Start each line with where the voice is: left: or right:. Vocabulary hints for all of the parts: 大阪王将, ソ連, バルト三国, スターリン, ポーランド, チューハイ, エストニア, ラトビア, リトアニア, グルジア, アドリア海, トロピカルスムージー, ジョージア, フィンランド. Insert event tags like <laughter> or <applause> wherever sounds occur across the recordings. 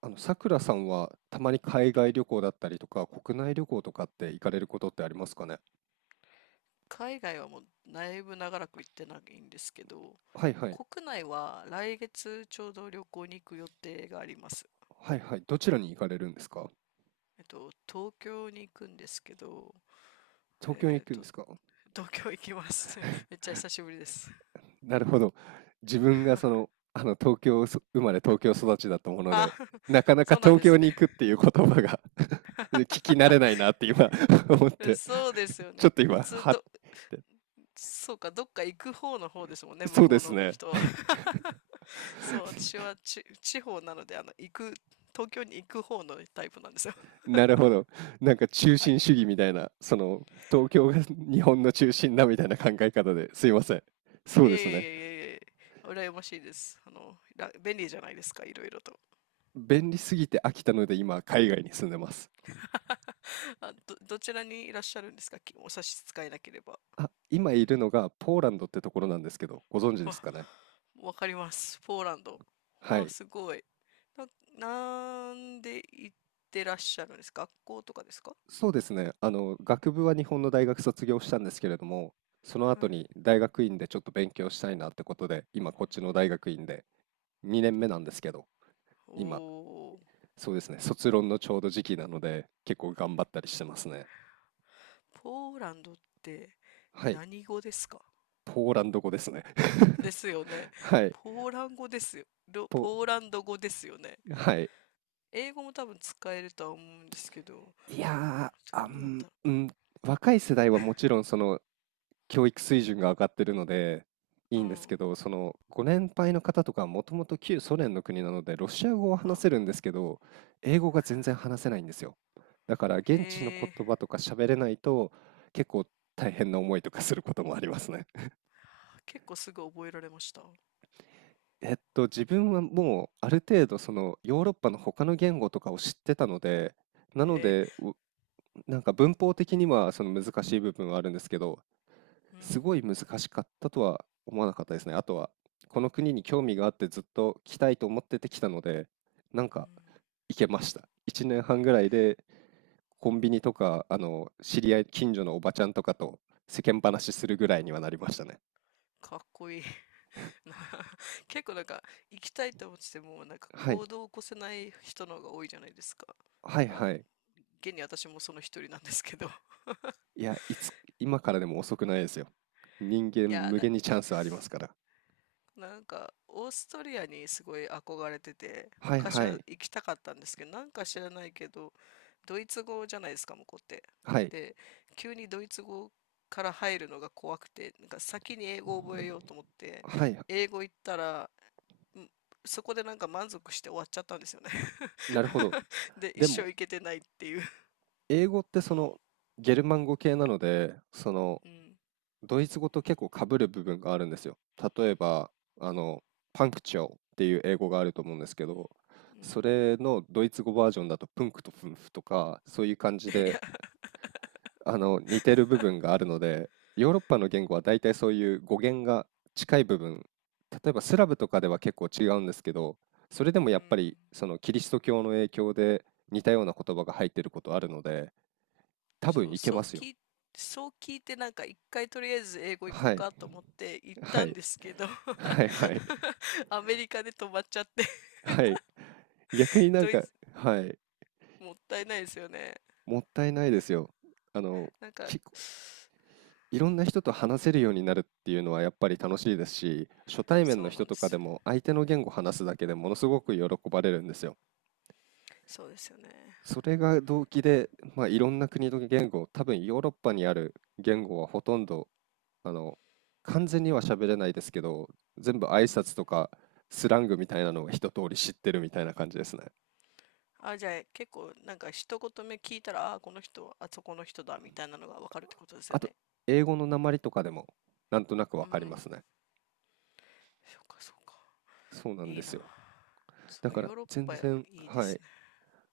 right: さくらさんはたまに海
left: は
right: 外
left: い。
right: 旅行だったりとか、国内旅行とかって行かれることってありますかね？
left: 海外はもうだいぶ長らく行ってないんですけど、
right: はいはい。
left: 国内は来月ちょうど旅行に行く予定があります。
right: はいはい。どちらに行かれるんですか？
left: 東京に行くんですけど、
right: 東京に
left: え
right: 行
left: っ
right: くん
left: と、
right: ですか？
left: 東京行きます。<laughs> めっちゃ久しぶりです。
right: なるほど。自分が
left: <laughs>
right: 東京生まれ東京育ちだったもので、
left: あ、
right: なかなか
left: そうなん
right: 東
left: です
right: 京に
left: ね。
right: 行くっていう言葉が <laughs> 聞き慣れない
left: <laughs>
right: なって今 <laughs> 思って、
left: そうですよ
right: ちょ
left: ね。
right: っと
left: 普
right: 今、
left: 通
right: はっ
left: ど、
right: て。
left: そうか、どっか行く方の方ですもんね、向
right: そう
left: こ
right: で
left: う
right: す
left: の
right: ね。
left: 人は。<laughs> そう、私は地方なので、東京に行く方のタイプなんですよ。
right: <laughs> なるほど。なんか中
left: は
right: 心
left: い。
right: 主義みたいな、その東京が <laughs> 日本の中心だみたいな考え方ですいません。そ
left: いえ
right: う
left: い
right: ですね。
left: えいえいえ、羨ましいです。便利じゃないですか、いろいろと。
right: 便利すぎて飽きたので今海外に住んでます。
left: <laughs> あ、どちらにいらっしゃるんですか、お差し支えなければ。
right: あ、今いるのがポーランドってところなんですけど、ご存知
left: <laughs>
right: です
left: あ、
right: かね？
left: わかります。ポーランド。
right: は
left: あ、
right: い。
left: すごい。なんで行ってらっしゃるんですか、学校とかですか？
right: そうですね。学部は日本の大学卒業したんですけれども、その
left: は
right: 後
left: い。
right: に大学院でちょっと勉強したいなってことで、今こっちの大学院で2年目なんですけど、今、
left: おー、
right: そうですね、卒論のちょうど時期なので、結構頑張ったりしてますね。
left: ポーランドって
right: はい、
left: 何語ですか？
right: ポーランド語ですね。
left: ですよね。
right: <laughs> はい、ポ、
left: ポーランド語ですよね。
right: はい。
left: 英語も多分使えるとは思うんですけど、
right: いやー、
left: どうなんだ？
right: うん、若い世代はもちろんその教育水準が上がってるので、い
left: う
right: いんですけ
left: ん、
right: ど、そのご年配の方とかはもともと旧ソ連の国なので、ロシア語は
left: うん。
right: 話せるんですけど、英語が全然話せないんですよ。だから
left: へ
right: 現地の
left: え、
right: 言葉とか喋れないと、結構大変な思いとかすることもありますね。
left: 結構すぐ覚えられました？
right: 自分はもうある程度そのヨーロッパの他の言語とかを知ってたので、なの
left: へえ、
right: で、なんか文法的にはその難しい部分はあるんですけど、
left: う
right: す
left: ん、
right: ごい難しかったとは思わなかったですね。あとは、この国に興味があってずっと来たいと思ってて来たので、なん
left: うん。
right: か行けました。1年半ぐらいでコンビニとか、知り合い、近所のおばちゃんとかと世間話するぐらいにはなりましたね。
left: かっこいい。な <laughs> 結構なんか、行きたいと思ってても、なんか
right: は
left: 行
right: い。
left: 動を起こせない人の方が多いじゃないですか。
right: はい
left: あ、
right: はい。
left: 現に私もその一人なんですけど。
right: いや、今からでも遅くないですよ。人間
left: いや、
right: 無
left: な
right: 限にチャンスありますから。
left: なんかオーストリアにすごい憧れてて
right: はい
left: 昔
right: は
left: は
right: い。
left: 行きたかったんですけど、なんか知らないけど、ドイツ語じゃないですか向こうって。
right: はい。
left: で、急にドイツ語から入るのが怖くて、なんか先に英語を覚えようと思って、
right: はい。
left: 英語行ったら、んそこでなんか満足して終わっちゃったんですよね。
right: なるほど。
left: <laughs> で、一
right: でも、
left: 生行けてないっていう。
right: 英語ってゲルマン語系なので、
left: うん。
right: ドイツ語と結構被る部分があるんですよ。例えば、あの、パンクチョーっていう英語があると思うんですけど、
left: う
right: そ
left: ん。
right: れのドイツ語バージョンだとプンクとフンフとか、そういう感じ
left: い
right: で
left: や。
right: 似てる部分があるので、ヨーロッパの言語は大体そういう語源が近い部分、例えばスラブとかでは結構違うんですけど、それで
left: う
right: もやっぱり
left: ん。
right: そのキリスト教の影響で似たような言葉が入ってることあるので、多分
left: そう、
right: いけ
left: そ
right: ま
left: う
right: すよ。
left: 聞い、そう聞いて、なんか一回とりあえず英語行こう
right: はい、
left: かと思って行っ
right: は
left: たん
right: い、
left: ですけど、
right: はいはい、
left: <laughs> アメリカで止まっちゃって。
right: はい。逆に
left: <laughs>
right: なん
left: ドイ
right: か、
left: ツ、
right: はい、
left: もったいないですよね。
right: もったいないですよ。あの、
left: なんか、
right: きいろんな人と話せるようになるっていうのはやっぱり楽しいですし、初対面
left: そ
right: の
left: うなん
right: 人
left: で
right: とか
left: す
right: で
left: よ。
right: も相手の言語を話すだけでものすごく喜ばれるんですよ。
left: そうですよね。
right: それが動機で、まあ、いろんな国の言語、多分ヨーロッパにある言語はほとんど、あの、完全には喋れないですけど、全部挨拶とかスラングみたいなのが一通り知ってるみたいな感じですね。
left: あ、じゃあ結構なんか一言目聞いたら、あ、この人はあそこの人だみたいなのがわかるってことですよ
right: あと、
left: ね。
right: 英語の訛りとかでもなんとなく
left: う
right: わかりま
left: ん。
right: すね。
left: そうかそうか。
right: そうなん
left: い
right: で
left: いな。
right: すよ。
left: そ
right: だ
left: う、
right: から
left: ヨーロッ
right: 全
left: パ
right: 然、
left: いいで
right: は
left: す
right: い、
left: ね。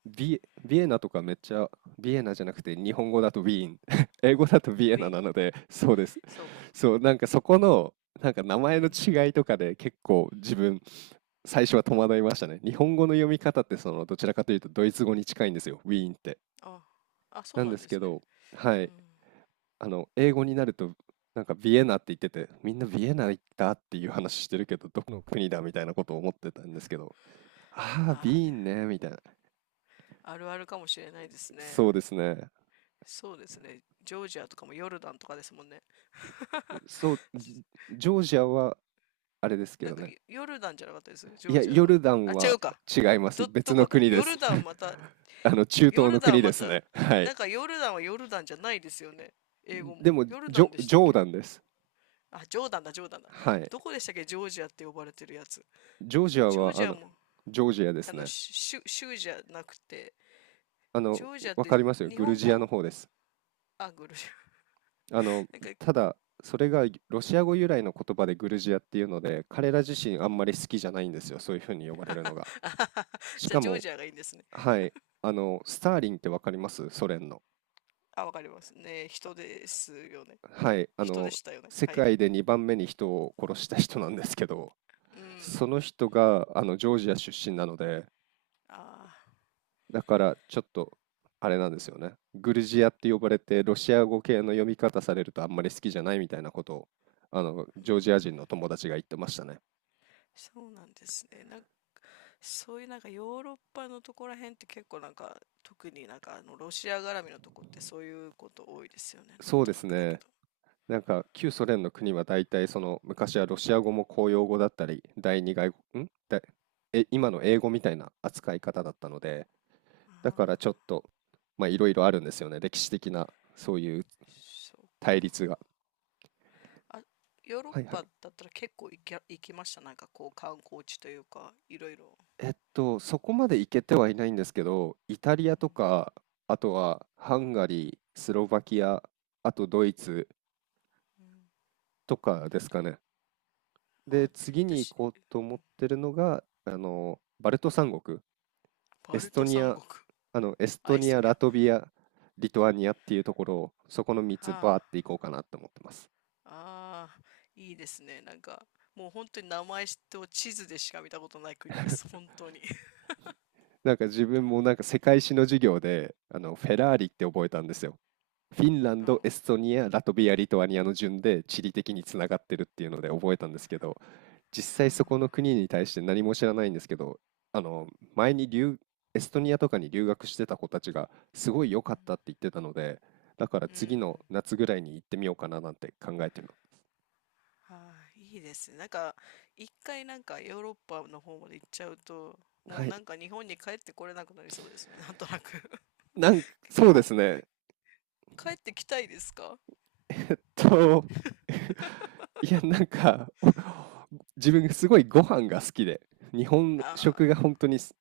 right: ビエナとかめっちゃ、ビエナじゃなくて日本語だとウィーン、<laughs> 英語だとビ
left: ウ
right: エナ
left: ィー。
right: なので、そうです。
left: そうか。
right: そう、なんかそこの、なんか名
left: う
right: 前の
left: ん。
right: 違いとかで結構自分、最初は戸惑いましたね。日本語の読み方ってどちらかというとドイツ語に近いんですよ、ウィーンって。
left: あ、あ、そ
right: な
left: う
right: ん
left: な
right: で
left: ん
right: す
left: です
right: け
left: ね。
right: ど、は
left: う
right: い、
left: ん。
right: 英語になると、なんかビエナって言ってて、みんなビエナ行ったっていう話してるけど、どこの国だみたいなことを思ってたんですけど、ああ、
left: あ
right: ビーン
left: あ、
right: ね、みたいな。
left: あるあるかもしれないですね。
right: そうですね。
left: そうですね。ジョージアとかもヨルダンとかですもんね。<laughs>
right: そう、ジョージアはあれですけ
left: なん
right: ど
left: か
right: ね。
left: ヨルダンじゃなかったですジ
right: い
left: ョー
right: や、
left: ジア
right: ヨ
left: が？
right: ルダ
left: あ、
right: ン
left: 違
right: は
left: うか。
right: 違います。別
left: ど
right: の
left: こだ
right: 国で
left: ヨル
right: す。
left: ダンま
right: <laughs>
left: た。
right: 中
left: ヨ
right: 東
left: ル
right: の
left: ダ
right: 国
left: ンま
right: です
left: た、
right: ね。<laughs> はい。
left: なんかヨルダンはヨルダンじゃないですよね。英語
right: で
left: も。
right: も、
left: ヨル
right: ジ
left: ダン
right: ョ、
left: でし
right: ジ
left: たっ
right: ョー
left: け？
right: ダンです。
left: あ、ジョーダンだ、ジョーダンだ。
right: はい。
left: どこでしたっけ、ジョージアって呼ばれてるやつ。
right: ジョージア
left: ジョー
right: は、
left: ジアも、
right: ジョージアで
left: あ
right: す
left: の、
right: ね。
left: 州じゃなくて、
right: あ
left: ジ
right: の、
left: ョージアっ
right: わ
left: て
right: かりますよ。
left: 日
right: グル
left: 本
right: ジアの
left: 語、
right: 方です。
left: あ、グルジア。
right: あの、
left: なんか、
right: ただ、それがロシア語由来の言葉でグルジアっていうので、彼ら自身あんまり好きじゃないんですよ。そういうふうに呼ばれるのが。し
left: じゃあ
right: か
left: ジョー
right: も、
left: ジアがいいんですね。
right: はい。スターリンってわかります？ソ連の。
left: あ、わかりますね。人ですよね。
right: はい、
left: 人でしたよね。
right: 世
left: はいは
right: 界
left: い。
right: で2番目に人を殺した人なんですけど、
left: うん。
right: その人があのジョージア出身なので、
left: ああ、
right: だからちょっとあれなんですよね。グルジアって呼ばれて、ロシア語系の読み方されるとあんまり好きじゃないみたいなことを、
left: う
right: ジョージア
left: ん。
right: 人の友達が言ってましたね。
left: そうなんですね。なんか、そういうなんかヨーロッパのとこら辺って結構なんか、特になんかあのロシア絡みのとこってそういうこと多いですよね。なん
right: そうで
left: とな
right: す
left: くだけ
right: ね。
left: ど。
right: なんか旧ソ連の国は大体その昔はロシア語も公用語だったり第二外国、んだえ、今の英語みたいな扱い方だったので、だからちょっと、まあ、いろいろあるんですよね。歴史的な、そういう
left: そう
right: 対
left: か。
right: 立が。
left: あ、ヨーロッ
right: はいはい。
left: パだったら結構行きました。なんかこう観光地というか、いろいろ。
right: そこまで行けてはいないんですけど、イタリアとか、あとはハンガリー、スロバキア、あとドイツとかですかね。
left: あ、
right: で、次に行
left: 私、
right: こうと思ってるのが、バルト三国、エ
left: バ
right: ス
left: ル
right: ト
left: ト
right: ニ
left: 三
right: ア、
left: 国。
right: あの、エス
left: あ、
right: ト
left: エス
right: ニ
left: ト
right: ア、
left: ニア。
right: ラ
left: は
right: トビア、リトアニアっていうところを、そこの3つ
left: あ。
right: バーって行こうかなって思ってます。
left: ああ、いいですね。なんか、もう本当に名前と地図でしか見たことない国です。本当に。<laughs>
right: なんか自分もなんか世界史の授業であのフェラーリって覚えたんですよ。フィンラン
left: うん。
right: ド、エストニア、ラトビア、リトアニアの順で地理的につながってるっていうので覚えたんですけど、実
left: は
right: 際そこの
left: あ。
right: 国に対して何も知らないんですけど、あの前にエストニアとかに留学してた子たちがすごい良
left: う
right: か
left: ん。
right: ったって言ってたので、だから
left: う
right: 次の
left: ん。
right: 夏ぐらいに行ってみようかななんて考えてます。
left: はあ、いいですね。なんか、一回なんかヨーロッパの方まで行っちゃうと、もう
right: はい。
left: なんか日本に帰ってこれなくなりそうですね。なんとなく。
right: なんか
left: <laughs>
right: そ
left: 日
right: うで
left: 本、
right: すね。
left: 帰ってきたいですか？
right: と、<laughs> いや、なんか、<laughs> 自分すごいご飯が好きで、日本食
left: あ
right: が本当に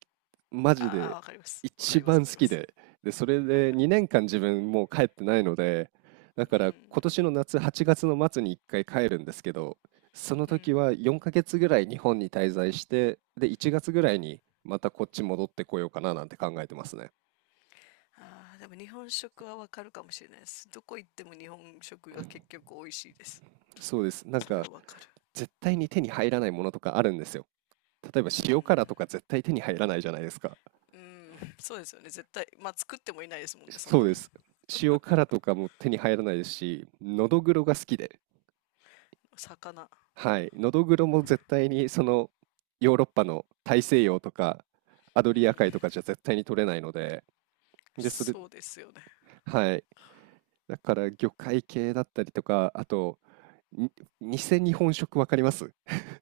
right: マ
left: あ、
right: ジ
left: ああ、
right: で
left: わかります。わか
right: 一
left: ります、
right: 番
left: わか
right: 好
left: りま
right: き
left: す。
right: で、で、それで2年間自分もう帰ってないので、だ
left: う
right: から今
left: ん。
right: 年の夏8月の末に1回帰るんですけど、その
left: う
right: 時
left: ん。
right: は4ヶ月ぐらい日本に滞在して、で、1月
left: う
right: ぐ
left: ん、
right: らいにまたこっち戻ってこようかななんて考えてますね。
left: ああ、でも日本食はわかるかもしれないです。どこ行っても日本食が結局美味しいです。
right: そうです。なん
left: それ
right: か、
left: はわか
right: 絶対に手に入らないものとかあるんですよ。例えば
left: る。
right: 塩辛とか絶対手に入らないじゃないですか。
left: うん。うん。そうですよね。絶対。まあ、作ってもいないですもんね、そん
right: そ
left: な。
right: うです。塩辛とかも手に入らないですし、のどぐろが好きで、
left: 魚。
right: はい、のどぐろも絶対にそのヨーロッパの大西洋とかアド
left: う
right: リア海と
left: ん。
right: かじゃ絶対に取れないので、で、それ、
left: そうですよね。
right: はい、だから魚介系だったりとか、あと、偽日本食わかります？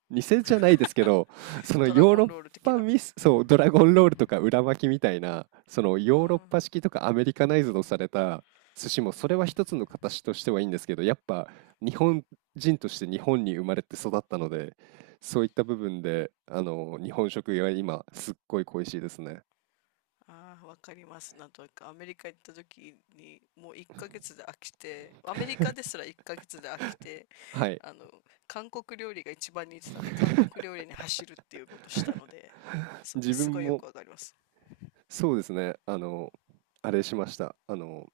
right: 偽じゃないですけど、その
left: ドラ
right: ヨー
left: ゴ
right: ロ
left: ン
right: ッ
left: ロール的
right: パ
left: な。
right: ミス、そう、ドラゴンロールとか裏巻きみたいな、その
left: うん。
right: ヨーロッパ式とかアメリカナイズドされた寿司も、
left: う
right: それは一
left: ん。
right: つの形としてはいいんですけど、やっぱ日本人として日本に生まれて育ったので、そういった部分で、日本食が今、すっごい恋しいですね。
left: ああ、わかります。なんとなく、アメリカ行った時に、もう1ヶ月で飽きて、アメリカで
right: <laughs>
left: すら1ヶ月で飽きて、
right: はい。
left: あの、韓国料理が一番似てたんで、韓国料理に走るっていうことをしたので、
right: 自
left: すご
right: 分
left: いよ
right: も、
left: くわかります。
right: そうですね、あれしました。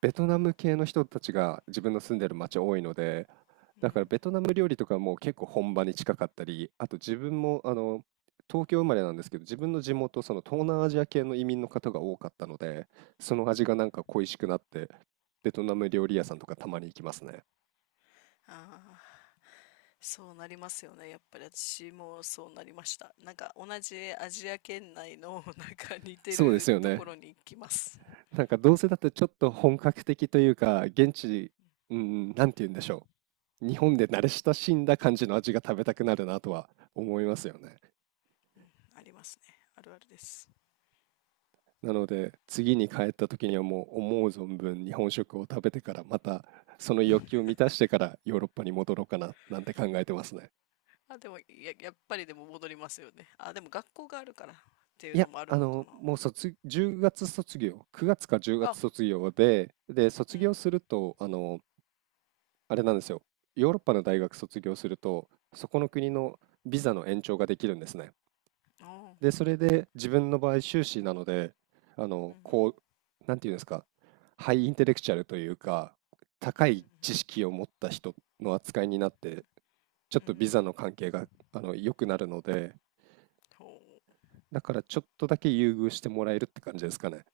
right: ベトナム系の人たちが自分の住んでる町多いので、
left: う
right: だから
left: ん。
right: ベトナム料理とかも結構本場に近かったり、あと自分も東京生まれなんですけど、自分の地元、その東南アジア系の移民の方が多かったので、その
left: う
right: 味
left: ん。
right: がなんか恋しくなって、ベトナム料理屋さんとかたまに行きますね。
left: ああ。そうなりますよね。やっぱり私もそうなりました。なんか同じアジア圏内の、 <laughs> なんか似て
right: そうです
left: る
right: よ
left: とこ
right: ね。
left: ろに行きます。
right: なんかどうせだってちょっと本格的というか、現地、うん、なんて言うんでしょう。日本で慣れ親しんだ感じの味が食べたくなるなとは思いますよね。
left: ありますね。あるあるです。
right: なので、次に帰った時にはもう思う存分日本食を食べてから、またその欲求を満たしてからヨーロッパに戻ろうかな、なんて考えてますね。
left: あ、でもや、やっぱりでも戻りますよね。あ、でも学校があるからっていう
right: い
left: の
right: や、
left: もあるのかな。
right: もう10月卒業、9月か10
left: あ、
right: 月卒業で、で、
left: う
right: 卒業
left: ん。
right: すると、あれなんですよ。ヨーロッパの大学卒業すると、そこの国のビザの延長ができるんですね。
left: あー、
right: で、それで自分の場合修士なので、
left: うん、うん、
right: こう、なんていうんですか、ハイインテレクチャルというか、高
left: うん、うん、
right: い知識を持った人の扱いになって、ちょ
left: う
right: っ
left: ん、う
right: とビザ
left: ん。
right: の関係が、良くなるので、
left: ほう。
right: だからちょっとだけ優遇してもらえるって感じですかね。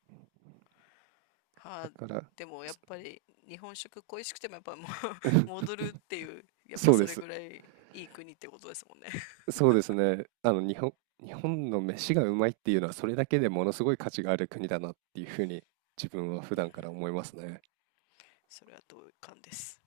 left: は
right: だ
left: あ、
right: から、
left: でもやっ
right: そ
left: ぱり日本食恋しくてもやっぱもう、 <laughs>
right: <laughs>
left: 戻るっていう、やっぱ
right: そう
left: そ
right: で
left: れ
right: す。
left: ぐらいいい国ってことですもんね。
right: そうですね。日本の飯がうまいっていうのは、それだけでものすごい価値がある国だなっていうふうに、自分は普
left: うん。
right: 段から思いますね。
left: それは同感です。